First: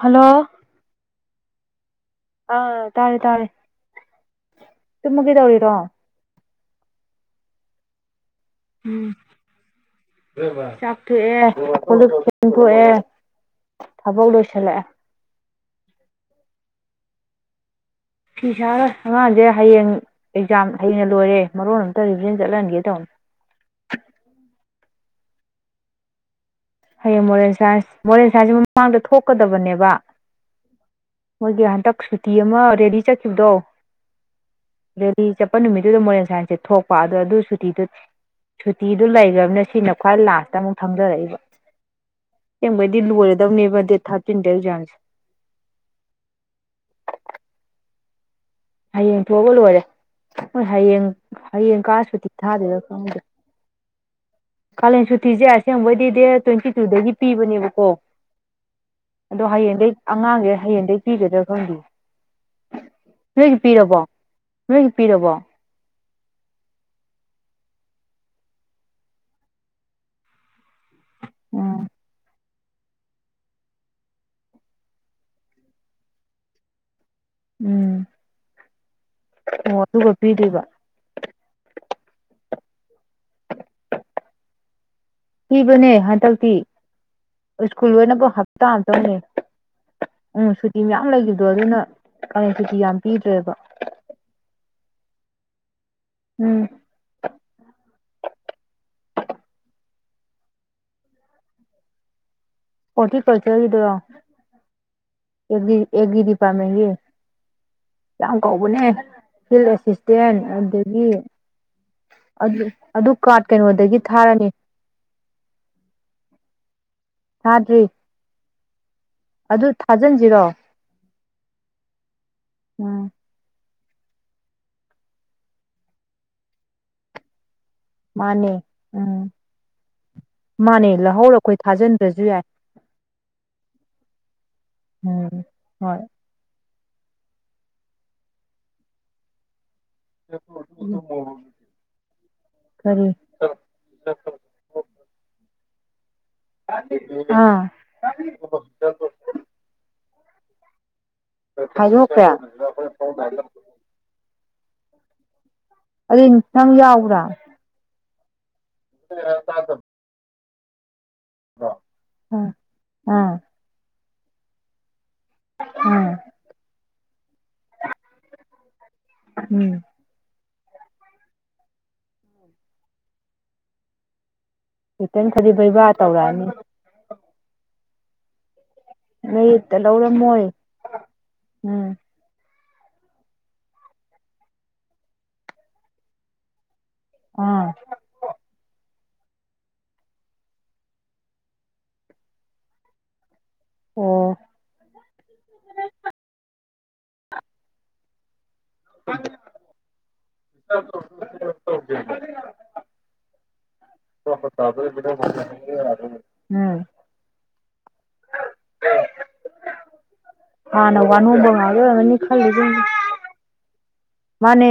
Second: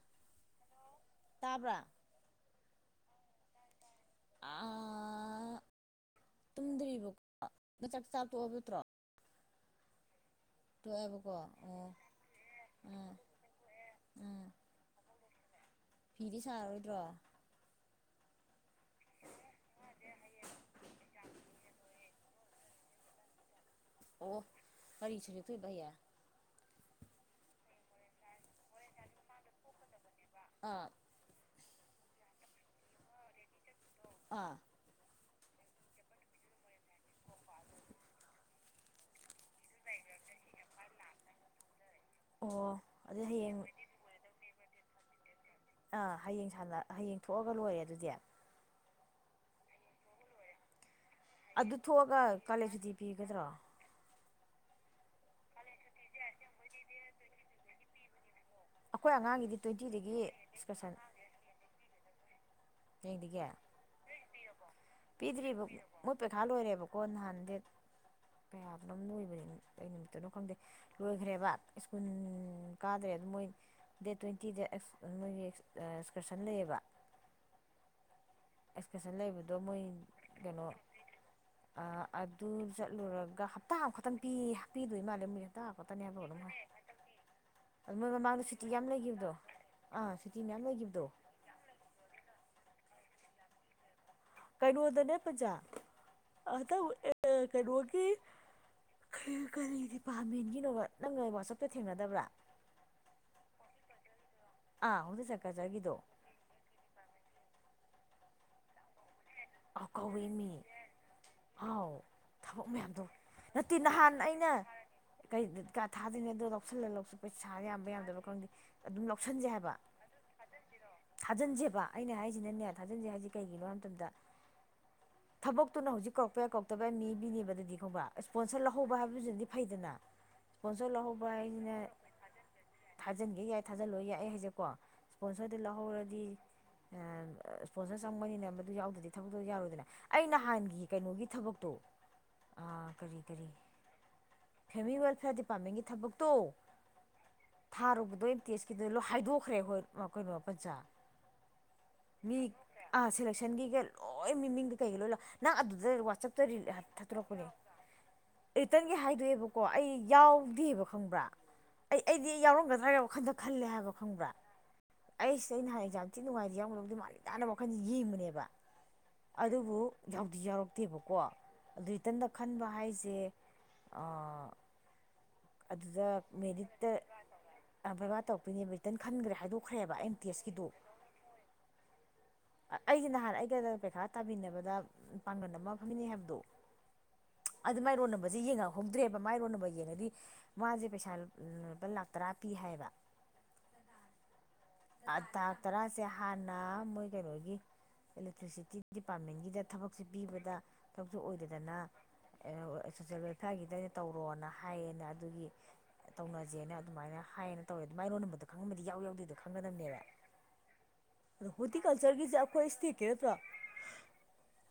hello ꯇꯥꯕ꯭ꯔ ꯑꯥ ꯇꯥꯔꯦ ꯇꯥꯔꯦ ꯇꯨꯃꯒꯦꯗꯧꯔꯤꯔꯣ ꯇꯨꯝꯗ꯭ꯔꯤꯕꯀꯣ ꯅꯣꯏ ꯆꯥꯛ ꯆꯥꯛ ꯇꯣꯛꯑꯕ ꯅꯠꯇ꯭ꯔꯣ ꯎꯝ ꯏꯕꯦꯝꯃ ꯇꯣꯛꯑꯦꯕꯀꯣ ꯆꯥꯛꯇꯣꯛꯑꯦ ꯑꯣ ꯀꯣꯜ ꯂꯤꯛ ꯐꯦꯡꯗꯣꯛꯑꯦ ꯎꯝ ꯊꯕꯛ ꯎꯝ ꯂꯣꯏꯁꯤꯜꯂꯛꯑꯦ ꯐꯤꯗꯤ ꯁꯥꯔꯔꯣꯏꯗ꯭ꯔꯣ ꯐꯤ ꯁꯥꯔꯔꯣꯏ ꯑꯉꯥꯡꯖꯦ ꯍꯌꯦꯡ ꯑꯦꯛꯖꯥꯝ ꯍꯌꯦꯡꯅ ꯂꯣꯏꯔꯦ ꯃꯔꯣꯟ ꯑꯝꯇ ꯔꯤꯚꯤꯖꯟ ꯆꯠꯂꯟꯒꯦ ꯇꯧꯅꯤ ꯑꯣ ꯀꯔꯤ ꯁꯞꯖꯦꯛ ꯊꯣꯛꯏꯕ ꯍꯩꯌꯩ ꯍꯌꯦꯡ ꯃꯣꯔꯦꯜ ꯁꯥꯏꯟꯁ ꯃꯣꯔꯦ ꯁꯥꯖ ꯃꯃꯥꯡꯗ ꯊꯣꯛꯀꯗꯕꯅꯦꯕ ꯑꯥ ꯃꯣꯏꯒꯤ ꯍꯟꯗꯛ ꯁꯨꯇꯤ ꯑꯃ ꯔꯦꯗꯤ ꯆꯠꯈꯤꯕꯗꯣ ꯑꯥ ꯁꯤ ꯆꯠꯄ ꯅꯨꯃꯤꯠꯇꯨꯗ ꯃꯣꯔꯦꯟ ꯁꯥꯏꯟꯁꯁꯦ ꯊꯣꯛꯄ ꯑꯗꯣ ꯑꯗꯨ ꯁꯨꯇꯤꯗꯨ ꯁꯨꯇꯤꯗꯨ ꯂꯩꯈ꯭ꯔꯕꯅꯤꯅ ꯁꯤꯅ ꯈ꯭ꯋꯥꯏ ꯂꯥꯁꯇ ꯑꯃꯨꯛ ꯊꯡꯗꯔꯛꯏꯕ ꯑꯣ ꯀꯦꯡꯕꯩꯗꯤ ꯑꯗꯨ ꯍꯌꯦꯡ ꯂꯣꯏꯔꯗꯕꯅꯦꯕ ꯗꯦꯠ ꯊꯥꯔ [inaudible] ꯑꯥ ꯍꯌꯦꯡ ꯁꯅ ꯍꯌꯦꯡ ꯊꯣꯛꯑꯒ ꯂꯣꯏꯔꯦ ꯑꯗꯨꯗꯤ ꯍꯌꯦꯡ ꯊꯣꯛꯑꯒ ꯂꯣꯏꯔꯦ ꯍꯣꯏ ꯍꯌꯦꯡ ꯑꯗꯨ ꯍꯌꯦꯡ ꯀꯥ ꯊꯣꯛꯑꯒ ꯁꯨꯇꯤ ꯀꯥꯂꯦꯟ ꯊꯥꯗꯣꯏꯔꯥ ꯁꯨꯇꯤ ꯈꯪꯗꯦ ꯄꯤꯒꯗ꯭ꯔꯣ ꯀꯥꯂꯦꯟ ꯁꯨꯇꯤꯁꯦ ꯑꯁꯦꯡꯕꯩꯗꯤ ꯗꯦꯠ ꯇ꯭ꯋꯦꯟꯇꯤ ꯇꯨꯗꯒꯤ ꯄꯤꯕꯅꯦꯕꯀꯣ ꯑꯩꯈꯣꯏ ꯑꯗꯣ ꯑꯉꯥꯡꯒꯤꯗꯤ ꯍꯌꯦꯡꯗꯩꯩ ꯇ꯭ꯋꯦꯟꯇꯤꯗꯒꯤ ꯑꯉꯥꯡꯁꯦ ꯑꯦꯛꯁꯀꯔꯁꯟ ꯍꯌꯦꯡꯗꯩꯩ ꯄꯤꯒꯗ꯭ꯔꯥ ꯈꯪꯗꯦ ꯌꯦꯡꯗꯒꯤ ꯅꯣꯏꯒꯤ ꯄꯤꯔꯕꯣ ꯅꯣꯏꯒꯤ ꯄꯤꯔꯕꯣ ꯄꯤꯗ꯭ꯔꯤꯕ ꯃꯣꯏ ꯄꯩꯈꯥ ꯂꯣꯏꯔꯦꯕꯀꯣ ꯅꯍꯥꯟꯗꯦꯠ ꯇꯦꯠ ꯀꯌꯥꯅꯣꯝ ꯂꯣꯏꯕꯅꯤ ꯀ ꯅꯨꯃꯤꯠꯇꯨꯅꯣ ꯈꯪꯗꯦ ꯂꯣꯏꯈ꯭ꯔꯦꯕ ꯎꯝ ꯁ꯭ꯀꯨꯜ ꯀꯥꯗ꯭ꯔꯦ ꯑꯗꯨ ꯃꯣꯏ ꯗꯦꯠ ꯇ꯭ꯋꯦꯟꯇꯤꯗ ꯃꯣꯏꯒꯤ ꯑꯦꯛꯁꯀꯔꯁꯟ ꯂꯩꯌꯦꯕ ꯎꯝ ꯑꯦꯛꯁꯀꯁꯟ ꯂꯩꯕꯗꯣ ꯑꯣ ꯃꯣꯏ ꯑꯗꯨꯒ ꯄꯤꯗꯣꯏꯕ ꯀꯩꯅꯣ ꯑꯥ ꯑꯗ [unintelligible] ꯂꯨꯔꯒ ꯍꯞꯇꯥ ꯑꯃꯈꯛꯇꯪ ꯄꯤ ꯍꯥꯞꯄꯤꯗꯣꯏ ꯏꯃꯜꯂꯦ ꯃꯣꯏ ꯍꯞꯇꯥ ꯄꯤꯕꯅꯦ ꯑꯃꯈꯛꯇꯅꯦ ꯍꯥꯏꯕꯣ ꯑꯗꯨꯃ ꯍꯟꯗꯛꯇꯤ ꯁ꯭ꯀꯨꯜ ꯑꯗꯨ ꯃꯣꯏ ꯂꯣꯏꯅꯕ ꯃꯃꯥꯡꯗ ꯁꯨꯇꯤ ꯍꯞꯇꯥ ꯌꯥꯝ ꯑꯃꯇꯪꯅꯦ ꯂꯩꯈꯤꯕꯗꯣ ꯑꯥ ꯁꯨꯇꯤ ꯎꯝ ꯃꯌꯥꯝ ꯂꯩꯈꯤꯕꯗꯣ ꯌꯥꯝ ꯂꯩꯈꯤꯕꯗꯣ ꯑꯗꯨꯅ ꯑꯗꯨꯗꯤ ꯌꯥꯝ ꯄꯤꯗ꯭ꯔꯦꯕ ꯀꯩꯅꯣꯗꯅꯦ ꯄꯟꯖꯥ ꯎꯝ ꯑꯗ ꯑꯦ ꯀꯩꯅꯣꯒꯤ ꯀꯔꯤ ꯗꯤꯄꯥꯔꯠꯃꯦꯟꯒꯤꯅꯣꯕ ꯅꯪꯅ ꯋꯥꯆꯞꯇ ꯊꯦꯡꯅꯗꯕ꯭ꯔꯥ ꯍꯣꯇꯤ ꯈꯜꯆꯔꯒꯤ ꯗꯨꯔꯣ ꯑꯥ ꯍꯣꯇꯦꯜ ꯑꯦ ꯁꯔꯀꯜꯆꯔꯒꯤꯗꯣ ꯑꯦꯒꯤꯗꯤꯗꯤꯄꯥꯥꯃꯦꯟꯒꯤ ꯌꯥꯝ ꯀꯧꯕꯅꯦ ꯐꯤꯜ ꯑꯥꯎ ꯀꯧꯏ ꯑꯦꯁꯤꯁꯇꯦꯟ ꯃꯤ ꯑꯗꯒꯤ ꯑꯥꯎ ꯑꯗꯨ ꯊꯕꯛ ꯃꯌꯥꯝꯗꯣ ꯑꯗꯨ ꯀꯥꯔꯠ ꯅꯠꯇꯦ ꯀꯩꯅꯣꯗꯒꯤ ꯅꯍꯥꯟ ꯊꯥꯔꯅꯤ ꯑꯩꯅ ꯀꯩ ꯀꯥ ꯊꯥꯗꯣꯏꯅꯦꯗꯣ ꯂꯧꯁꯤꯜꯂ ꯂꯧꯁꯤ ꯑꯩꯈꯣꯏ ꯁꯥ ꯊꯥꯗ꯭ꯔꯤ ꯌꯥꯝꯕ ꯌꯥꯝꯗꯕ ꯈꯪꯗꯦ ꯑꯗꯨꯝ ꯂꯧꯁꯟꯖꯦ ꯑꯗꯨ ꯍꯥꯏꯕ ꯊꯥꯖꯤꯟꯁꯤꯔꯣ ꯊꯥꯖꯤꯟꯁꯦꯕ ꯑꯩꯅ ꯍꯥꯏꯁꯦ ꯁꯤꯅꯅꯦ ꯎꯝ ꯊꯥꯖꯤꯟꯁꯦ ꯍꯥꯏꯖꯤ ꯀꯩꯒꯤꯂꯣ ꯇꯗ [inaudible] ꯊꯕꯛꯇꯨꯅ ꯍꯧꯖꯤꯛ ꯀꯧꯔꯛꯄ ꯌꯥꯏ ꯀꯧꯛꯇꯕ ꯌꯥꯏ ꯃꯦꯕꯤꯅꯦꯕ ꯑꯗꯨꯗꯤ ꯕ ꯃꯥꯅꯦ ꯏꯁꯄꯣꯟꯁꯔ ꯂꯧꯍꯧꯕ ꯎꯝ ꯍꯥꯏꯕꯕꯁꯤꯗꯤ ꯐꯩꯗꯅ ꯃꯥꯅꯦ ꯏꯁꯄꯣꯟꯁꯔ ꯂꯧꯍꯧꯕ ꯂꯧꯍꯧꯔ ꯑꯩꯈꯣꯏ ꯍꯥꯏꯁꯤꯅ ꯊꯥꯖꯤꯟꯗ꯭ꯔꯁꯨ ꯌꯥꯏ ꯊꯥꯖꯤꯟꯒꯦ ꯌꯥꯏ ꯊꯥꯖꯤꯜꯂꯣꯏ ꯌꯥꯏ ꯑꯩ ꯍꯥꯏꯁꯦꯀꯣ ꯎꯝ ꯏꯁꯄꯣꯟꯁꯔꯗꯨ ꯍꯣꯏ ꯂꯧꯍꯧꯔꯗꯤ ꯏꯁꯄꯣꯟꯁꯔ ꯆꯪꯕꯅꯤꯅꯦ ꯃꯗꯨ ꯌꯥꯎꯗ꯭ꯗꯤ ꯊꯕꯛ ꯇꯣ ꯌꯥꯔꯣꯏꯗꯅ ꯑꯩ ꯅꯍꯥꯟꯒꯤ ꯀꯩꯅꯣꯒꯤ ꯊꯕꯛꯇꯣ ꯑꯥ ꯀꯔꯤ ꯀꯔꯤ ꯐꯦꯃꯤꯂꯤ ꯋꯦꯜꯐꯤꯌꯥꯔ ꯗꯤ ꯄꯥꯝꯃꯦꯟꯒꯤ ꯊꯕꯛ ꯇꯣ ꯑꯥ ꯊꯥꯔꯨꯕꯗꯣ ꯑꯦꯝ ꯇꯤ ꯑꯦꯁ ꯀꯤꯗ ꯍꯥꯏꯗꯣꯛꯈ꯭ꯔꯦ ꯍꯣꯏ ꯃꯈꯣꯏ ꯄꯆꯥ ꯍꯥꯢꯗꯣꯛꯈ꯭ꯔꯦ ꯑꯣ ꯃꯤꯃꯤꯡꯒ ꯀꯩꯒ ꯂꯣꯢ ꯅꯪ ꯑꯗꯨꯗ ꯋꯥꯆꯞꯇ ꯅꯪ ꯌꯥꯎꯕ꯭ꯔꯥ ꯊꯥꯗꯣꯔꯛꯄꯗꯤ ꯔꯤꯇꯔꯟꯒꯤ ꯍꯥꯏꯗꯣꯛꯑꯦꯕꯀꯣ ꯑꯩ ꯌꯥꯎ [unintelligible] ꯐꯪꯕ꯭ꯔꯥ ꯑꯩ ꯑꯩꯗꯤ ꯑꯥ ꯌꯥꯎꯔꯝꯒꯗ꯭ꯔꯥꯒ ꯑꯥ ꯋꯥꯈꯟꯗ ꯈꯜꯂꯦ ꯍꯥꯏꯕ ꯈꯪꯕ꯭ꯔꯥ ꯑꯩ ꯁꯤꯗ ꯑꯩ ꯅꯍꯥꯟ ꯑꯦꯛꯖꯥꯝ ꯑꯥ ꯊꯤ ꯅꯨꯡꯉꯥꯏ ꯌꯥꯎꯔꯝꯗꯧꯗꯤ ꯃꯥꯜꯂꯤꯦ ꯅꯍꯥꯟꯅ ꯋꯥꯈꯜꯖꯦ ꯌꯦꯡꯕꯅꯦꯕ ꯎꯝ ꯑꯗꯨꯕꯨ ꯌꯥꯎꯗꯤ ꯌꯥꯎꯔꯛ ꯇꯦꯕꯀꯣ ꯑꯗꯨ ꯔꯤꯇꯟꯗ ꯈꯟꯕ ꯍꯥꯏꯁꯦ ꯑꯥ ꯔꯤꯇꯟ ꯈꯜꯂꯗꯤ ꯕꯩꯕꯥ ꯇꯧꯔꯛꯑꯅꯤ ꯑꯥ ꯚꯥꯢꯚ ꯇꯧꯔꯛꯇꯣꯢꯅꯦꯕ ꯇꯟ ꯈꯟꯈ꯭ꯔꯦ ꯃꯦꯔꯤꯠꯇ ꯍꯥꯏꯗꯣꯛꯈ꯭ꯔꯦꯕ ꯑꯦꯝ ꯇꯤ ꯂꯧꯔꯝꯃꯣꯏ ꯑꯦꯁꯀꯤꯗꯣ ꯎꯝ ꯑꯩꯒꯤ ꯅꯍꯥꯟ ꯑꯩꯒ ꯄꯩꯈꯥ ꯇꯥꯃꯤꯟꯅꯕꯗ ꯄꯥꯡꯒꯜ ꯑꯃ ꯐꯝꯃꯤꯟꯅꯩ ꯍꯥꯏꯕꯗꯣ ꯑꯥ ꯑꯗꯨꯃꯥꯏ ꯔꯣꯟ ꯅꯝꯕꯔꯁꯦ ꯌꯦꯡ ꯉꯛ ꯍꯧꯗ꯭ꯔꯦꯕ ꯃꯥꯏꯔꯣꯟ ꯅꯝꯕꯔ ꯌꯦꯡꯉꯗꯤ ꯃꯥꯁꯦ ꯄꯩꯁꯥ ꯂꯨꯄꯥ ꯂꯥꯛ ꯇꯔꯥ ꯄꯤ ꯍꯥꯏꯌꯦꯕ ꯑꯣ ꯑ ꯇꯥꯡ ꯇꯔꯥꯁꯦ ꯍꯥꯟꯅ ꯃꯣꯏ ꯀꯩꯅꯣꯒꯤ ꯑꯦꯂꯦꯛꯇ꯭ꯔꯤꯁꯤꯇꯤ ꯗꯤꯄꯥꯔꯠꯃꯦꯟꯒꯤꯗ ꯊꯕꯛꯁꯦ ꯄꯤꯕ ꯗ ꯊꯕꯛꯁꯨ ꯑꯣꯏꯗꯗꯅ ꯁꯣꯁꯦꯜ ꯋꯦꯜꯐꯤꯌꯥꯔꯒꯤꯗꯩꯅ ꯇꯧꯔꯣꯅ ꯍꯥꯏꯌꯦꯅ ꯑꯗꯨꯒꯤ ꯇꯧꯅꯖꯦꯅ ꯎꯝ ꯑꯗꯨꯃꯥꯏꯅ ꯍꯥꯏꯌꯦꯅ ꯇꯧꯋꯦ ꯑꯗꯨ ꯃꯥꯏꯔꯣꯟ ꯅꯝꯕꯔꯗꯣ ꯈꯪꯉꯝꯕꯗꯤ ꯌꯥꯎꯢ ꯌꯥꯎꯗꯦꯗꯣ ꯈꯪꯒꯗꯝꯅꯦꯕ ꯍꯥꯟꯅ ꯋꯥꯅꯣꯡꯕ ꯉꯥꯛꯇ ꯑꯣꯢꯔꯝꯒꯅꯤ ꯑꯩꯈꯣꯏ ꯈꯜꯂꯤꯁꯤꯡꯁꯦ ꯏꯁꯇꯦꯠꯀꯤ ꯅꯠꯇ꯭ꯔꯣ ꯃꯥꯅꯦ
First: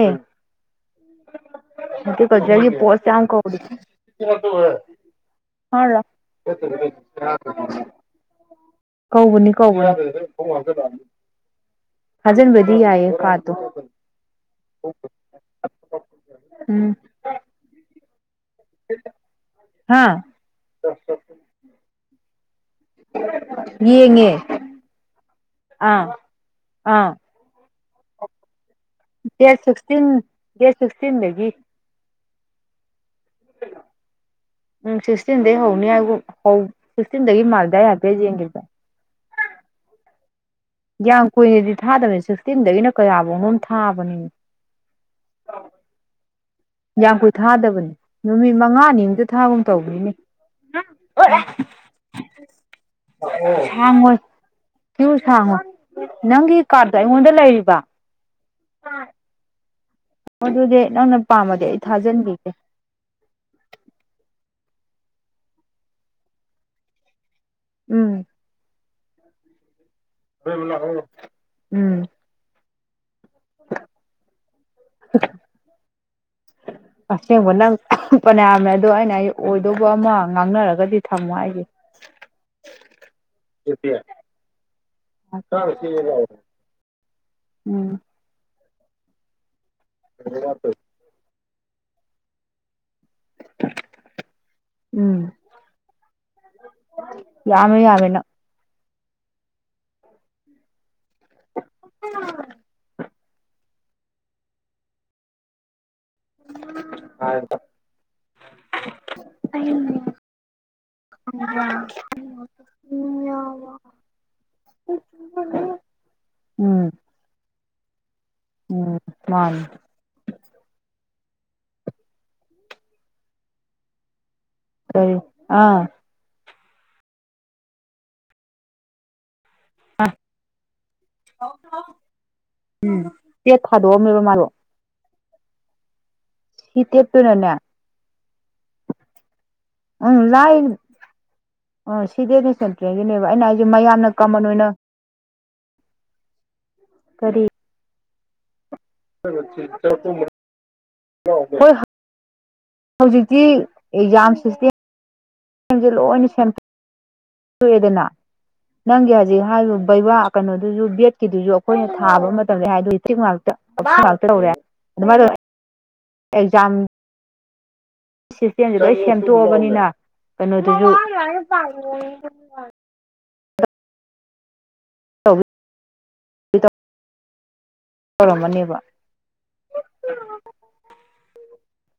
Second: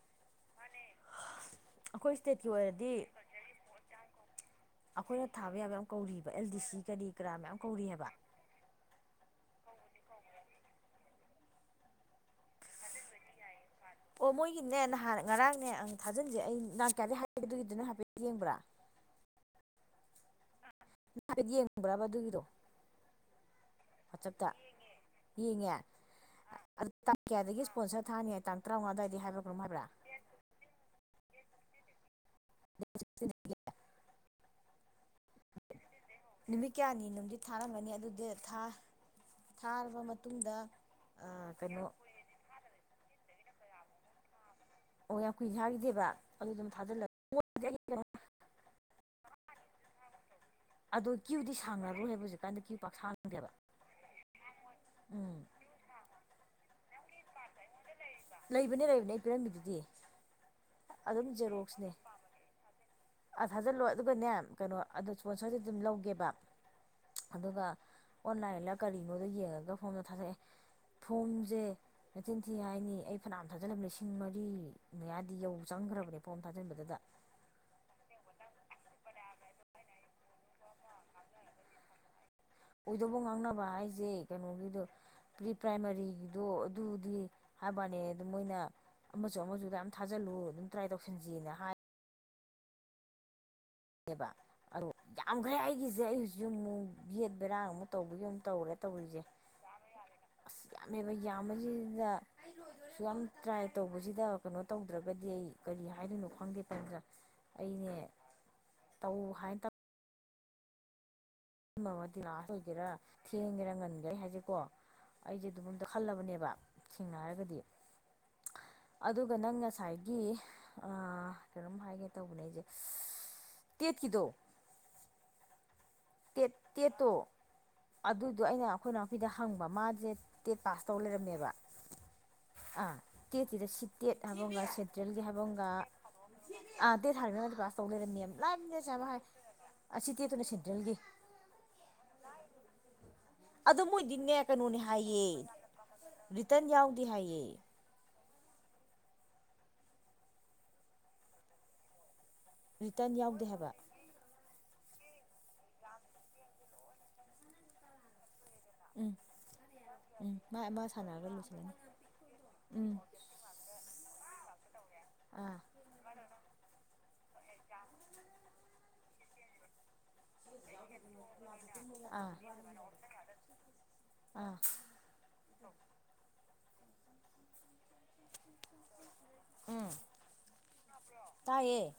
ꯑꯩꯈꯣꯏ ꯏꯁꯇꯦꯠꯀꯤ ꯍꯣꯇꯤꯀꯜꯆꯔꯒꯤ ꯑꯣꯏꯔꯗꯤ ꯄꯣꯁ ꯌꯥꯃ ꯀꯧꯕꯗꯨ ꯑꯩꯈꯣꯏꯅ ꯊꯥꯕ ꯌꯥꯕ ꯌꯥꯝ ꯀꯧꯔꯤꯕ ꯑꯦꯜ ꯗꯤ ꯁꯤ ꯀꯔꯤ ꯀꯔꯥ ꯃꯌꯥꯝ ꯀꯧꯔꯤ [inaudible] ꯍꯥꯏꯕ ꯀꯧꯕꯅꯤ ꯀꯧꯕꯅꯤ ꯊꯥꯖꯤꯟꯕꯩꯗꯤ ꯌꯥꯏꯌꯦ ꯀꯥꯔ꯭ꯠꯇꯨ ꯑꯣ ꯃꯣꯏꯒꯤꯅꯦ ꯅꯍꯥꯟ ꯉꯔꯥꯡꯅꯦ ꯊꯥꯖꯤꯟꯁꯦ ꯑꯩ ꯅꯍꯥꯟ ꯀꯌꯥꯗꯩ ꯍꯥꯏꯒꯦ ꯑꯗꯨꯒꯤꯗꯨ ꯌꯦꯡꯕ꯭ꯔꯥ ꯍꯥꯥ ꯌꯦꯡꯕꯔ꯭ ꯕ ꯑꯗꯨꯒꯤꯗꯣ ꯌꯦꯡꯉꯦ ꯋꯥꯆꯦꯞꯇ ꯌꯦꯡꯉꯦ ꯑꯥ ꯑꯥ ꯇꯥꯡ ꯀꯌꯥꯗꯒꯤ ꯏꯁꯄꯣꯟꯁꯔ ꯊꯥꯅꯤ ꯇꯥꯡ ꯇꯔꯥꯃꯉꯥ ꯑꯗꯨꯋꯥꯏꯗ ꯍꯥꯏꯕꯔ ꯗꯦꯠ ꯀꯩꯅꯣꯝ ꯍꯥꯏꯕ꯭ꯔꯥ ꯁꯤꯛꯁꯇꯤꯟ ꯗꯦꯠ ꯁꯤꯛꯁꯇꯤꯟꯗꯒꯤ [unintelligible] ꯎꯝ ꯁꯤꯁꯇꯤꯟ ꯗꯒꯤ ꯍꯧꯅꯤ ꯍꯥꯏꯒꯨꯝ ꯍꯧ ꯅꯨꯃꯤꯠ ꯀꯌꯥꯅꯣꯝꯅꯤꯗꯤ ꯁꯤꯛꯁꯇꯤꯟꯗꯒꯤ ꯃꯥꯜꯂꯤꯗ ꯑꯩ ꯊꯥꯔꯝꯃꯅꯤ ꯑꯗꯨ ꯍꯥꯏꯐꯦꯠ ꯗꯦꯠ ꯊꯥ ꯌꯦꯡꯒꯤꯕꯗ ꯥꯊꯥꯔꯕ ꯃꯇꯨꯡ ꯌꯥꯝ ꯀꯨꯏꯅꯗꯤ ꯊꯥꯗꯕꯅꯤ ꯁꯤꯛꯁꯇꯤꯟꯗꯒꯤꯅ ꯀꯌꯥ ꯀꯩꯅꯣꯝ ꯊꯥꯕꯅꯤ ꯑꯣ ꯌꯥꯝ ꯀꯨꯏꯅ ꯊꯥꯈꯤꯗꯦꯕ ꯑꯗꯨ ꯑꯗꯨꯝ ꯌꯥ ꯀꯨꯏ ꯊꯥꯗꯕꯅꯦ ꯊꯥꯖꯤꯜꯂꯒ ꯅꯨꯃꯤꯠ ꯃꯉꯥꯅꯤ ꯊꯥꯒꯨꯝ ꯇꯧꯕꯅꯤꯅꯦ ꯑꯗꯣ ꯀ꯭ꯌꯨꯗꯤ ꯁꯥꯡꯉꯔꯣꯏ ꯍꯥꯏꯕ ꯍꯧꯖꯤꯛꯀꯥꯟꯗ ꯀ꯭ꯋꯌꯨ ꯄꯥꯛ ꯁꯥꯡꯗꯦꯕ ꯁꯥꯡꯉꯣꯏ ꯀ꯭ꯌꯨ ꯎꯝ ꯁꯥꯡꯉꯣꯏ ꯅꯪꯒꯤ ꯀꯥꯔꯠꯇꯣ ꯑꯩꯉꯣꯟꯗ ꯂꯩꯔꯤꯕ ꯂꯩꯕꯅꯦ ꯂꯩꯕꯅꯦ ꯑꯩ ꯄꯤꯔꯝꯃꯤꯗꯨꯗꯤ ꯑꯗꯨꯗꯤ ꯅꯪꯅ ꯑꯗꯨꯝ ꯄꯥꯝꯃꯗꯤ ꯑꯩ ꯖꯦꯔꯣꯛꯁꯅꯦ ꯊꯥꯖꯟꯕꯤꯒꯦ ꯀꯅꯣ ꯑꯗꯣ ꯏꯁꯄꯣꯟꯁꯔꯗꯤ ꯑꯗꯨꯝ ꯂꯧꯒꯦꯕ ꯑꯗꯨꯒ ꯎꯝ ꯑꯣꯟꯂꯥꯏꯟꯂ ꯀꯔꯤꯅꯣ ꯌꯦꯡꯂꯥꯒ ꯐꯣꯝꯗꯣ ꯊꯥꯗꯛꯑꯦ ꯐꯣꯝꯁꯦ ꯎꯝ ꯃꯆꯤꯟ ꯊꯤ ꯍꯥꯏꯅꯤ ꯐꯅꯥ ꯌꯥꯝ ꯊꯖꯜꯂꯝꯃꯦ ꯂꯤꯁꯤꯡ ꯃꯔꯤ ꯃꯌꯥꯗꯤ ꯌꯧ ꯆꯪꯈ꯭ꯔꯕꯅꯦ ꯐꯣꯝ ꯊꯥꯖꯤꯟꯕꯗꯨꯗ ꯐꯅꯌꯥꯝ ꯌꯥꯝꯃꯦ ꯑꯗꯣ ꯑꯩꯅ ꯑꯣꯏꯗꯧꯕ ꯑꯃ ꯉꯥꯡꯅꯔꯒꯗꯤ ꯊꯝꯃꯣ ꯍꯥꯏꯁꯦ ꯑꯣꯏꯗꯧꯕ ꯉꯥꯡꯅꯕ ꯍꯥꯏꯁꯦ ꯀꯩꯅꯣꯒꯤꯗꯣ ꯄ꯭ꯔꯤ ꯄ꯭ꯔꯥꯏꯃꯥꯔꯤꯒꯤꯗꯣ ꯑꯗꯨꯗꯤ ꯍꯥꯏꯕꯅꯦ ꯎꯝ ꯑꯗꯨ ꯃꯣꯏꯅ [inaudible] ꯌꯥꯝ ꯊꯥꯖꯜꯂꯨ ꯑꯗꯨꯝ ꯇ꯭ꯔꯥꯏ ꯇꯧꯁꯟꯁꯤꯅ ꯍꯥꯏ ꯑꯗꯣ ꯎꯝ ꯌꯥꯝꯈ꯭ꯔꯦ ꯑꯩꯒꯤꯁꯦ ꯍꯧꯖꯤꯛꯁꯨꯃꯨꯛ ꯒꯦꯠ ꯕꯦꯔꯥ ꯌꯥꯝꯃꯦ ꯑꯃꯨꯛ ꯌꯥꯝꯃꯦ ꯇꯧꯕꯒꯤ ꯅꯪ ꯑꯃꯨꯛ ꯇꯧꯔꯦ ꯇꯧꯔꯤꯁꯦ ꯑꯁ ꯌꯥꯝꯕꯁꯤꯗ ꯑꯁꯨꯛ ꯌꯥꯝ ꯇꯔ ꯇꯧꯕꯁꯤꯗ ꯀꯩꯅꯣ ꯇꯧꯗ꯭ꯔꯒꯗꯤ ꯑꯩ ꯀꯔꯤ ꯍꯥꯏ ꯍꯥꯏꯗꯣꯏꯅꯨ ꯈꯪꯗꯦ ꯇꯅꯨꯖ ꯑꯩꯅꯦ ꯇꯧ ꯍꯥꯏ ꯇꯥ ꯑꯃꯃ ꯂꯥꯁ ꯑꯣꯏꯒꯦꯔꯥ ꯊꯦꯡꯒꯦꯔꯥ ꯉꯟꯒꯦꯔꯥ ꯑꯩ ꯍꯥꯏꯖꯦꯀꯣ ꯑꯩꯖꯦ ꯑꯗꯨꯝ ꯑꯝꯇ ꯈꯜꯂꯕꯅꯦꯕ ꯎꯝ ꯁꯦꯡꯅ ꯍꯥꯏꯔꯒꯗꯤ ꯎꯝ ꯑꯗꯨꯒ ꯅꯪ ꯃꯥꯅꯤ ꯉꯁꯥꯏꯒꯤ ꯑꯥ ꯀꯅꯣꯝ ꯍꯥꯏꯒꯦ ꯇꯧꯕꯅꯦ ꯑꯩꯖꯦ ꯇꯦꯠꯀꯤꯗꯣ ꯀꯔꯤ ꯑꯥ ꯇꯦꯠ ꯇꯦꯠꯇꯣ ꯑꯗꯨꯗꯣ ꯑꯩꯅ ꯑꯩꯈꯣꯏꯅꯥꯎꯄꯤꯗ ꯍꯪꯕ ꯃꯥꯖꯦ ꯇꯦꯠ ꯄꯥꯁ ꯇꯧ ꯂꯩꯔꯝꯃꯦꯕ ꯑꯥ ꯎꯝ ꯇꯦꯠ ꯇꯦꯠꯁꯤꯗ ꯁꯤ ꯇꯦꯠ ꯊꯥꯗꯣꯛꯑꯝꯃꯦꯕ ꯍꯥꯏꯕ ꯃꯥꯗꯣ ꯑꯃꯒ [unintelligible] ꯍꯥꯏꯕ ꯑꯃꯒ ꯁꯤ ꯑꯥ ꯇꯦꯠ ꯊꯥꯔꯤꯅ ꯇꯦꯠꯇꯨꯅꯅꯦ ꯄꯥꯁ ꯇꯧ ꯂꯩꯔꯝꯃꯦ ꯂꯥꯏꯕꯅꯦ ꯁꯂ ꯍꯥꯏ ꯑꯁꯤ ꯇꯦꯠꯇꯨꯅ ꯁꯦꯟꯇ꯭ꯔꯦꯜꯒꯤ ꯑꯥ ꯁꯤꯗꯦꯗꯤ ꯁꯦꯟꯇ꯭ꯔꯦꯜ ꯑꯗꯣ ꯃꯣꯏꯗꯤꯅꯦ ꯀꯅꯣꯅꯦ ꯍꯥꯏꯌꯦ ꯔꯤꯇꯟ ꯌꯥꯎꯗꯦ ꯍꯥꯏꯌꯦ ꯀꯔꯤ [unintelligible] ꯔꯤꯇꯟ ꯍꯧꯖꯤꯛꯇꯤ ꯌꯥꯎꯗꯦ ꯍꯥꯏꯕ ꯑꯦꯛꯖꯥꯝ ꯁꯤꯁꯇꯦꯝ ꯁꯝꯝꯖꯦ ꯂꯣꯏꯅ ꯁꯦꯝ ꯇꯣꯛꯑꯦꯗꯅ ꯅꯪꯒꯤ ꯎꯝ ꯍꯖꯤꯛ ꯍꯥꯏꯔꯤꯕ ꯕꯩꯕꯥ ꯎꯝ ꯃꯥ ꯑꯃ ꯀꯩꯅꯣꯗꯨꯖꯨ ꯁꯥꯟꯅꯔꯒ ꯕꯦꯠꯀꯤꯗꯨꯖꯨ ꯂꯣꯏꯁꯤꯜꯂꯅꯤ ꯑꯩꯈꯣꯏꯅ ꯊꯥꯕ ꯃꯇꯝꯗ ꯎꯝ ꯗꯥꯏꯖꯦꯗꯤꯛ ꯉꯥꯛꯇ [unintelligible] ꯑꯥ ꯑꯦꯛꯖꯝ ꯁꯤꯁꯇꯦꯝꯖꯦ ꯂꯣꯏ ꯁꯦꯝꯇꯣꯛꯑꯕꯅꯤꯅ ꯀꯅꯣꯗꯨꯖꯅꯦ ꯃꯥ ꯑꯩ ꯂꯥꯏꯔꯤꯛ ꯄꯥꯒꯤꯔꯣꯏꯌꯦ ꯑꯥ ꯑꯥ [unintelligible] ꯇꯧꯔꯝꯃꯅꯦꯕ ꯎꯝ [inaudible] ꯇꯥꯏꯌꯦ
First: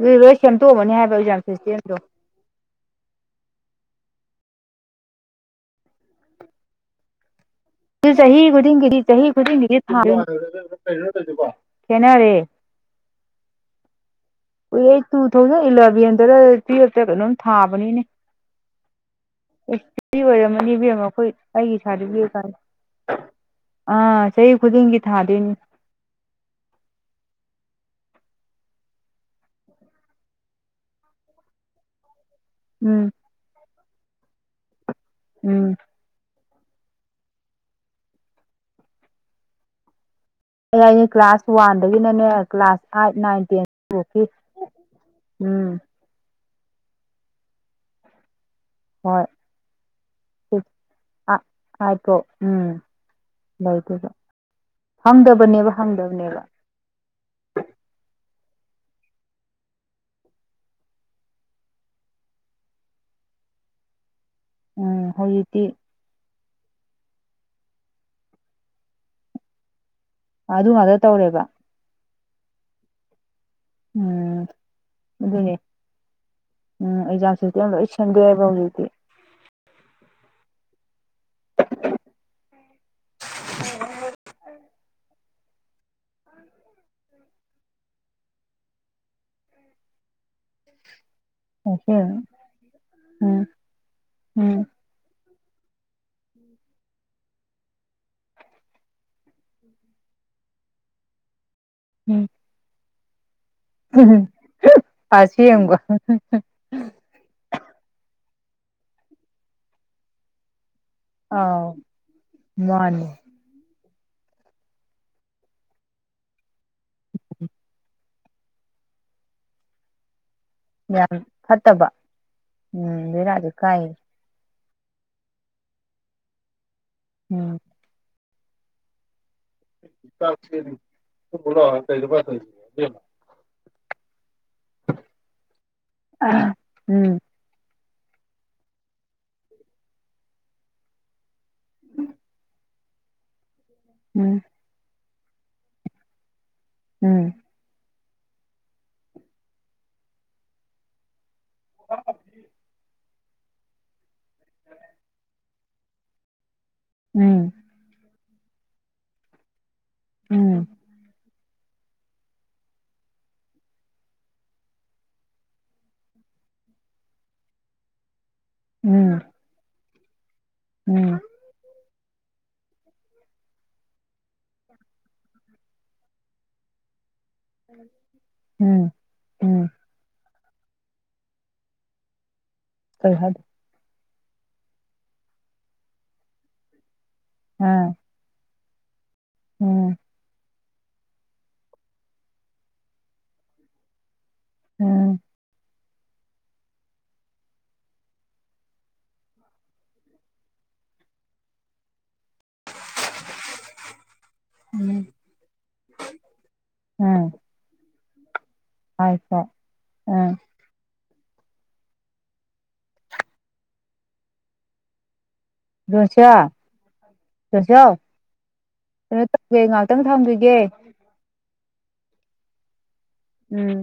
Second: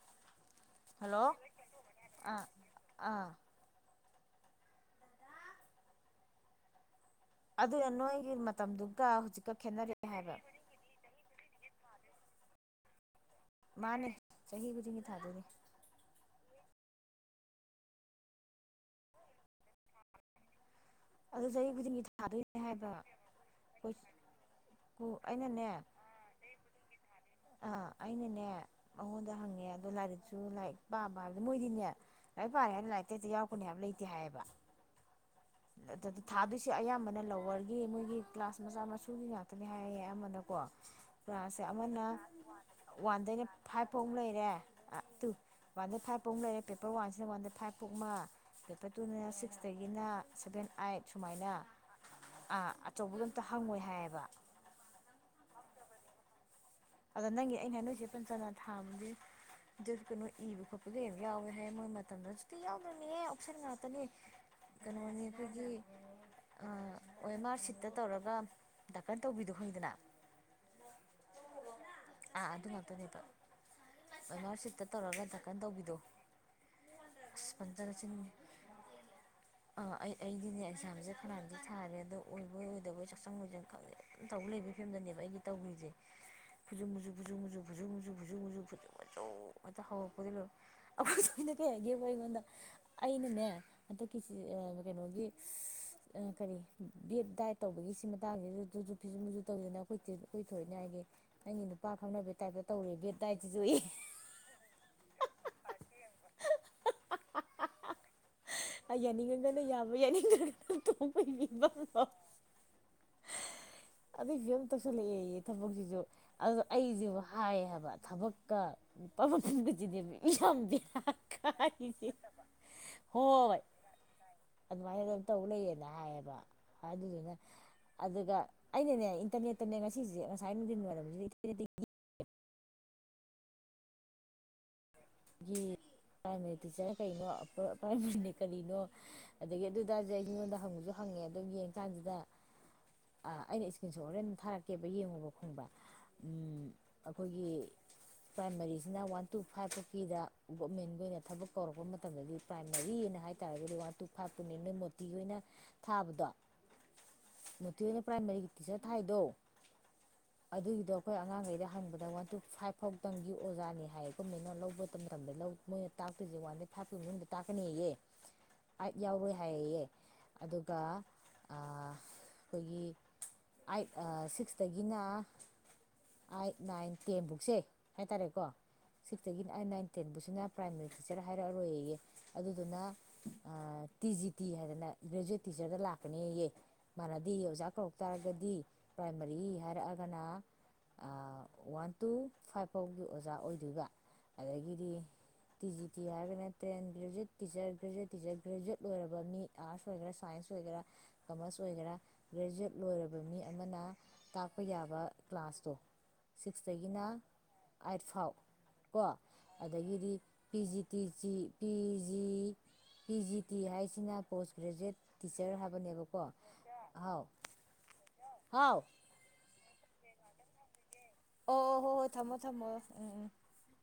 ꯅꯣꯏ ꯂꯣꯏ ꯁꯦꯝꯗꯣꯛꯑꯃꯅꯤ ꯍꯥꯏꯕ ꯍꯜꯂꯣ ꯑꯦꯛꯖꯥꯝ ꯁꯤꯁꯇꯦꯝꯗꯣ ꯑꯥ ꯑꯥ ꯑꯗꯨꯅ ꯅꯣꯏꯒꯤ ꯆꯍꯤ ꯈꯨꯗꯤꯡꯒꯤꯗꯤ ꯃꯇꯝꯗꯨꯒ ꯆꯍꯤ ꯍꯧꯖꯤꯛꯀ ꯈꯨꯗꯤꯡꯒꯤꯗꯤ ꯈꯦꯠꯅꯔꯦ ꯊꯥ ꯍꯥꯏꯕ [unintelligible] [inaudible] ꯈꯦꯅꯔꯦ ꯃꯥꯅꯦ ꯆꯍꯤ ꯎꯏꯌꯦ ꯈꯨꯗꯤꯡꯒꯤ ꯇꯨ ꯊꯥꯗꯣꯏꯅꯦ ꯊꯧꯖꯟ ꯏꯜꯂꯚꯦꯟ ꯗꯔꯦ ꯕꯦꯠꯂ ꯀꯩꯅꯣꯝ ꯊꯥꯕꯅꯤꯅꯦ [unintelligible] ꯑꯣꯏꯔꯝꯃꯅꯤ ꯏꯕꯦꯝꯃ ꯑꯈꯣꯏ ꯑꯗꯨ ꯆꯍꯤ ꯑꯩꯒꯤ ꯈꯨꯗꯤꯡꯒꯤ ꯁꯥꯔꯇꯤꯕꯤꯀꯦꯠ ꯀꯥꯏ ꯊꯥꯗꯣꯏꯅꯦ ꯍꯥꯏꯕ ꯑꯥ ꯆꯍꯤ ꯈꯨꯗꯤꯡꯒꯤ ꯊꯥꯗꯣꯏꯅꯤ ꯑꯩꯅꯅꯦ ꯑꯥ ꯑꯩꯅꯅꯦ ꯃꯥꯉꯣꯟꯗ ꯍꯪꯉꯦ ꯑꯗꯣ ꯂꯥꯏꯔꯤꯛꯁꯨ ꯂꯥꯏꯔꯤꯛ ꯄꯥꯝꯕ ꯍꯥꯏꯕꯗꯤ ꯃꯣꯏꯗꯤꯅꯦ ꯂꯥꯏꯔꯤꯛ ꯄꯥꯔꯦꯅꯥ ꯎꯝ ꯂꯥꯏꯔꯤꯛꯇ ꯍꯦꯛꯇ ꯌꯥꯎꯔꯛꯀꯅꯤ ꯍꯥꯏꯕ ꯂꯩ ꯇꯦ ꯍꯥꯏꯌꯦꯕ ꯎꯝ ꯑꯗꯨ ꯊꯥꯗꯣꯏꯁꯦ ꯑꯌꯥꯝꯕꯅ ꯂꯋꯔꯒꯤ ꯃꯣꯏꯒꯤ ꯀ꯭ꯂꯥꯁ ꯃꯆꯥ ꯃꯁꯨꯒꯤ ꯉꯥꯛꯇꯅꯦ ꯍꯥꯏꯌꯦꯌꯦ ꯑꯃꯅ ꯀꯣ ꯑꯩ ꯑꯩꯅ ꯀ꯭ꯂꯥꯁ ꯀ꯭ꯥꯂꯁꯁꯦ ꯑꯃꯅ ꯋꯥꯟꯗꯒꯤꯅꯅꯦ ꯀ꯭ꯂꯥꯁ ꯑꯥꯏꯠ ꯅꯥꯏꯟ ꯋꯥꯟꯗꯩꯅ ꯇꯦꯟ ꯐꯥꯏꯚ ꯐꯧ ꯐꯥꯎꯀꯤ ꯂꯩꯔꯦ ꯑ ꯇꯨ ꯎꯝ ꯋꯥꯟꯗꯩ ꯐꯥꯏꯚ ꯐꯧ ꯂꯩꯔꯦ ꯄꯦꯄꯔ ꯋꯥꯟꯁꯤꯅ ꯋꯥꯟꯗꯩ ꯐꯥꯏꯚ ꯕꯨꯛ ꯑꯃ ꯄꯦꯞꯄꯔ ꯍꯣꯏ ꯇꯨꯅ ꯁ꯭ꯤꯁꯛꯇꯒꯤꯅ ꯁꯚꯦꯟ ꯁꯤꯛꯁ ꯑꯥꯏꯠ ꯁꯨꯃꯥꯏꯅ ꯑꯥꯏꯠꯐꯥꯎ ꯑ ꯎꯝ ꯑꯆꯧꯕꯗꯣ ꯑꯝꯇ ꯍꯪꯉꯣꯏ ꯍꯥꯏꯌꯦꯕ ꯕꯦꯕ ꯍꯪꯗꯝꯅꯦꯕ ꯊꯥꯝꯒꯤ ꯗꯤꯠ ꯀꯩꯅꯣ ꯏꯕ ꯈꯣꯠꯄꯒ ꯌꯥꯝ ꯌꯥꯎꯋꯦ ꯍꯥꯏ ꯃꯣꯏ ꯃꯇꯝꯗꯅ ꯁꯨꯨꯛꯇꯤ ꯌꯥꯎꯗ꯭ꯔꯕꯅꯤꯅꯪ ꯑꯣꯞꯁꯟ ꯉꯥꯛꯇꯅꯦ ꯎꯝ ꯀꯥꯅꯣꯅꯦ ꯍꯧꯖꯤꯛꯇꯤ ꯈꯣꯏꯒꯤ ꯑ ꯑꯣ ꯑꯦꯝ ꯑꯥꯔ ꯁꯤꯠꯇ ꯇꯧꯔꯒ ꯗꯥꯔꯀꯟ ꯇꯧꯕꯤꯗꯣ ꯈꯪꯉꯤꯗꯅ ꯑꯗꯨ ꯉꯥꯛꯇ ꯇꯧꯔꯦꯕ ꯑꯥ ꯑꯗꯨ ꯉꯥꯛꯇꯅꯦ ꯑꯣ ꯑꯦꯝ ꯎꯝ ꯑꯥꯔ ꯁꯤꯠꯇ ꯇꯧꯔꯒ ꯑꯗꯨꯅꯦ ꯗꯥꯀꯟ ꯇꯧꯕꯤꯗꯣ ꯎꯝ ꯑꯦꯛꯖꯥꯝ ꯑꯁ ꯁꯤꯁꯇꯦꯝ ꯂꯣꯏ ꯄꯇꯅꯆꯥꯡ ꯁꯦꯝꯗꯣꯛꯑꯦꯕ ꯍꯧꯖꯤꯛꯇꯤ ꯑꯥ ꯑꯩ ꯑꯩ ꯑꯗꯨꯅꯦ ꯑꯦꯛꯖꯥꯝꯁꯦ ꯐꯅꯌꯥꯝꯗꯤ ꯊꯥꯔꯦ ꯑꯗꯣ ꯑꯣꯏꯕꯣꯏ ꯑꯣꯏꯗꯕꯣꯏ [unintelligible] ꯐꯤꯝꯗꯅꯦꯕ ꯑꯩꯒꯤ ꯇꯧꯒꯔꯤꯁꯦ ꯐꯨꯁꯨ ꯃꯨꯁꯨꯨ ꯐꯨꯁꯨ ꯃꯨꯆꯨ ꯐꯨꯁꯨ ꯃꯨꯆꯨ ꯐꯨꯁꯨ ꯃꯨꯨꯁꯨ ꯐꯨꯠꯁꯨ ꯃꯨꯁꯨ ꯍꯦꯛꯇ ꯍꯧꯔꯛꯄꯗꯩ ꯂꯣꯏ ꯑꯩꯈꯣꯏ ꯊꯣꯏꯅ ꯀꯩ ꯍꯥꯏꯒꯦꯕꯨ ꯑꯁꯦꯡꯕ ꯑꯩꯉꯣꯟꯗ ꯎꯝ ꯑꯩꯅꯅꯦ ꯍꯟꯗꯛꯀꯤꯁꯤ ꯎꯝ ꯑ ꯀꯩꯅꯣꯒꯤ ꯑꯁ ꯑ ꯀꯔꯤ ꯕꯦꯠ ꯗꯥꯏꯠ ꯇꯧꯕꯒꯤ ꯁꯤ ꯃꯇꯥꯡꯁꯤꯗ ꯇꯨꯁꯨ ꯐꯤꯁꯨ ꯃꯤꯖꯨ ꯇꯧꯗꯅ ꯑꯩꯈꯣꯏ ꯑꯩꯈꯣꯏ ꯊꯣꯏꯅ ꯍꯥꯏꯅꯦ ꯑꯩꯒꯤ ꯅꯨꯄꯥ ꯈꯪꯅꯕꯩ ꯇꯥꯏꯞꯇ ꯇꯧꯔꯦꯒꯦ ꯑꯝ ꯑꯁꯦꯡꯕ ꯑ ꯌꯥꯅꯤꯡꯉꯒꯅ ꯌꯥꯕ ꯌꯥꯅꯤꯡꯗꯔꯒꯅ ꯑꯥꯎ ꯃꯥꯅꯦ ꯑꯗꯨꯏ ꯐꯤꯕꯝ ꯇꯧꯁꯤꯜꯂꯛꯑꯦ ꯌꯦ ꯊꯕꯛꯁꯤꯁꯨ ꯑꯗꯨꯒ ꯑꯩꯁꯦꯕꯨ ꯍꯥꯏ ꯍꯥꯏꯕ ꯊꯕꯛ [unintelligible] ꯌꯥꯝ ꯐꯠꯇꯕ ꯎꯝ ꯂꯩꯅꯗꯨ ꯍꯣꯏ ꯀꯥꯏ ꯑꯗꯨꯃꯥꯏꯅ ꯑꯗꯨꯝ ꯇꯧ ꯂꯩꯌꯦꯅ ꯍꯥꯏꯌꯦꯕ ꯍꯥꯏꯗꯨꯗꯨꯅ ꯎꯝ ꯑꯗꯨꯒ ꯑꯩꯅꯅꯦ ꯏꯟꯇ꯭ꯔꯅꯦꯠꯇꯅꯦ ꯉꯁꯤꯁꯦ ꯉꯁꯥꯏ ꯅꯨꯡꯗꯤꯟ ꯋꯥꯏꯔꯝꯁꯤꯗ ꯑꯕꯦꯝꯃ ꯒꯤ ꯄ꯭ꯔꯥꯏꯃꯔꯤ ꯇꯤꯆꯔꯅ ꯎꯝ ꯀꯩꯅꯣ ꯑꯞꯄꯔ ꯀꯔꯤꯅꯣ ꯑꯗꯒꯤ ꯑꯗꯨ ꯇꯔꯁꯨ ꯃꯤꯉꯣꯟꯗ ꯍꯪꯕꯁꯨ ꯍꯪꯉꯦ ꯌꯦꯡ ꯀꯥꯟꯁꯤꯗ ꯑ ꯑꯩꯅ ꯏꯁ ꯍꯣꯔꯦꯟ ꯎꯝ ꯊꯥꯔꯛꯀꯦꯕ ꯌꯦꯡꯉꯣꯕ ꯈꯪꯕ꯭ꯔꯥ ꯑꯝ ꯎꯝ ꯑꯩꯈꯣꯏꯒꯤ ꯄ꯭ꯔꯥꯏꯃꯥꯔꯤꯁꯤꯅ ꯋꯥꯟ ꯇꯨ ꯐꯥꯏꯚ ꯒꯣꯔꯃꯦꯟꯒꯤ ꯑꯣꯏꯅ ꯊꯕꯛ ꯀꯧꯔꯛꯄ ꯃꯇꯝꯗꯗꯤ ꯄ꯭ꯔꯥꯏꯃꯔꯤꯅ ꯍꯥꯏ ꯑꯗꯨꯏ ꯇꯥꯔꯒꯗꯤ ꯋꯥꯟ ꯇꯨ ꯃꯣꯇꯤ ꯍꯣꯏꯅ ꯊꯥꯕꯗꯣ ꯎꯝ ꯃꯣꯇꯤ ꯍꯣꯏꯅ ꯄ꯭ꯔꯥꯏꯃꯔꯤꯒꯤ ꯇꯤꯆꯔ ꯊꯥꯏꯗꯣ ꯎꯝ ꯑꯗꯨꯒꯤꯗꯣ ꯑꯩꯈꯣꯏ ꯑꯉꯥꯡꯈꯩ ꯍꯪꯕꯗ ꯋꯥꯟ ꯇꯨ ꯐꯥꯏꯚ ꯐꯥꯎꯇꯪꯒꯤ ꯑꯣꯖꯥꯅꯤ ꯍꯥꯏꯌꯦ ꯒꯣꯕꯔꯃꯦꯟꯇꯅ ꯂꯧꯕ ꯃꯇꯝꯗ ꯂꯧ ꯃꯣꯏꯅ ꯇꯥꯛꯇꯣꯏꯁꯦ ꯋꯥꯟꯗꯩ ꯐꯥꯏꯞꯄꯨꯛꯀꯤ ꯃꯅꯨꯡꯗ ꯇꯥꯛꯀꯅꯤꯌꯦ ꯑꯩꯏꯠ ꯎꯝ ꯌꯥꯎꯔꯣꯏ ꯍꯥꯏꯌꯦꯌꯦ ꯑꯗꯨꯒ ꯎꯝ ꯑꯥ ꯑꯩꯈꯣꯏꯒꯤ ꯑꯩꯏꯠ ꯁꯤꯛꯁꯇꯒꯤꯅ ꯑꯥꯏꯠ ꯅꯥꯏꯟ ꯇꯦꯟꯕꯨꯛꯁꯦ ꯍꯥꯏꯇꯥꯔꯦꯀꯣ ꯎꯝ ꯁꯤꯛꯁꯇꯒꯤꯅ ꯎꯝ ꯑꯩꯏꯛ ꯅꯥꯏꯟ ꯁꯤꯅ ꯄ꯭ꯔꯥꯏꯃꯔꯤ ꯇꯤꯆꯔ ꯍꯥꯏꯔꯛꯑꯔꯣꯏ ꯌꯦꯌꯦ ꯑꯗꯨꯗꯨꯅ ꯀꯩ ꯍꯥꯏ ꯇꯤ ꯖꯤ ꯇꯤ ꯍꯥꯏꯗꯅ ꯒ꯭ꯔꯦꯖꯨꯌꯦꯠ ꯇꯤꯆꯔꯗ ꯂꯥꯛꯀꯅꯦꯌꯦ ꯃꯟꯅꯗꯦꯌꯦ ꯑꯣꯖꯥ ꯑꯥ ꯀꯧꯔꯛ ꯇꯥꯔꯒꯗꯤ ꯄ꯭ꯔꯥꯏꯃꯥꯔꯤ ꯎꯝ ꯍꯥꯏꯔꯛꯑꯒꯅ ꯋꯥꯟ ꯇꯨ ꯐꯥꯏꯚ ꯐꯥꯎꯒꯤ ꯑꯣꯖꯥ ꯑꯣꯏꯗꯣꯏꯕ ꯑꯗꯒꯤ ꯑꯦ ꯎꯝ ꯇꯤ ꯖꯤ ꯇꯤ ꯍꯥꯏꯔꯒꯅ ten graduate teacher graduate teacher graduate ꯂꯣꯏꯔꯕ ꯃꯤ ꯑꯥꯔꯠꯁ ꯑꯣꯏꯒꯦꯔꯥ ꯁꯥꯏꯟꯁ ꯑꯣꯏꯒꯦꯔꯥ ꯀꯃꯔꯁ ꯑꯣꯏꯒꯦꯔꯥ ꯒ꯭ꯔꯦꯖꯨꯋꯦꯠ ꯂꯣꯏꯔꯕ ꯃꯤ ꯑꯃꯅ ꯇꯥꯛꯄ ꯌꯥꯕ ꯀ꯭ꯂꯥꯁꯇꯣ ꯁꯤꯛꯁꯇꯒꯤꯅ ꯎꯝ ꯑꯥꯏꯠ ꯐꯥꯎ ꯀꯣ [unintelligible] ꯑꯗꯒꯤꯗꯤ ꯎꯝ P G ꯇꯤꯖꯤ P G P G T ꯍꯥꯏꯁꯤꯅ ꯄꯣꯁ ꯒ꯭ꯔꯦꯖꯨꯋꯌꯦꯠ ꯇꯤꯆꯔ ꯍꯥꯏꯕꯅꯦꯕꯀꯣ ꯖꯣꯁꯤꯌꯥ ꯍꯥꯎ ꯖꯣꯁꯤꯌꯥ ꯑꯣ ꯀꯩꯅꯣ ꯇꯧꯋꯦ ꯑꯦ ꯉꯥꯛꯇꯪ ꯊꯝꯒꯤꯒꯦ ꯑꯣ ꯍꯣꯏ ꯍꯣꯏ ꯊꯝꯃꯣ ꯊꯝꯃꯣ ꯎꯝ ꯎꯝ ꯎꯝ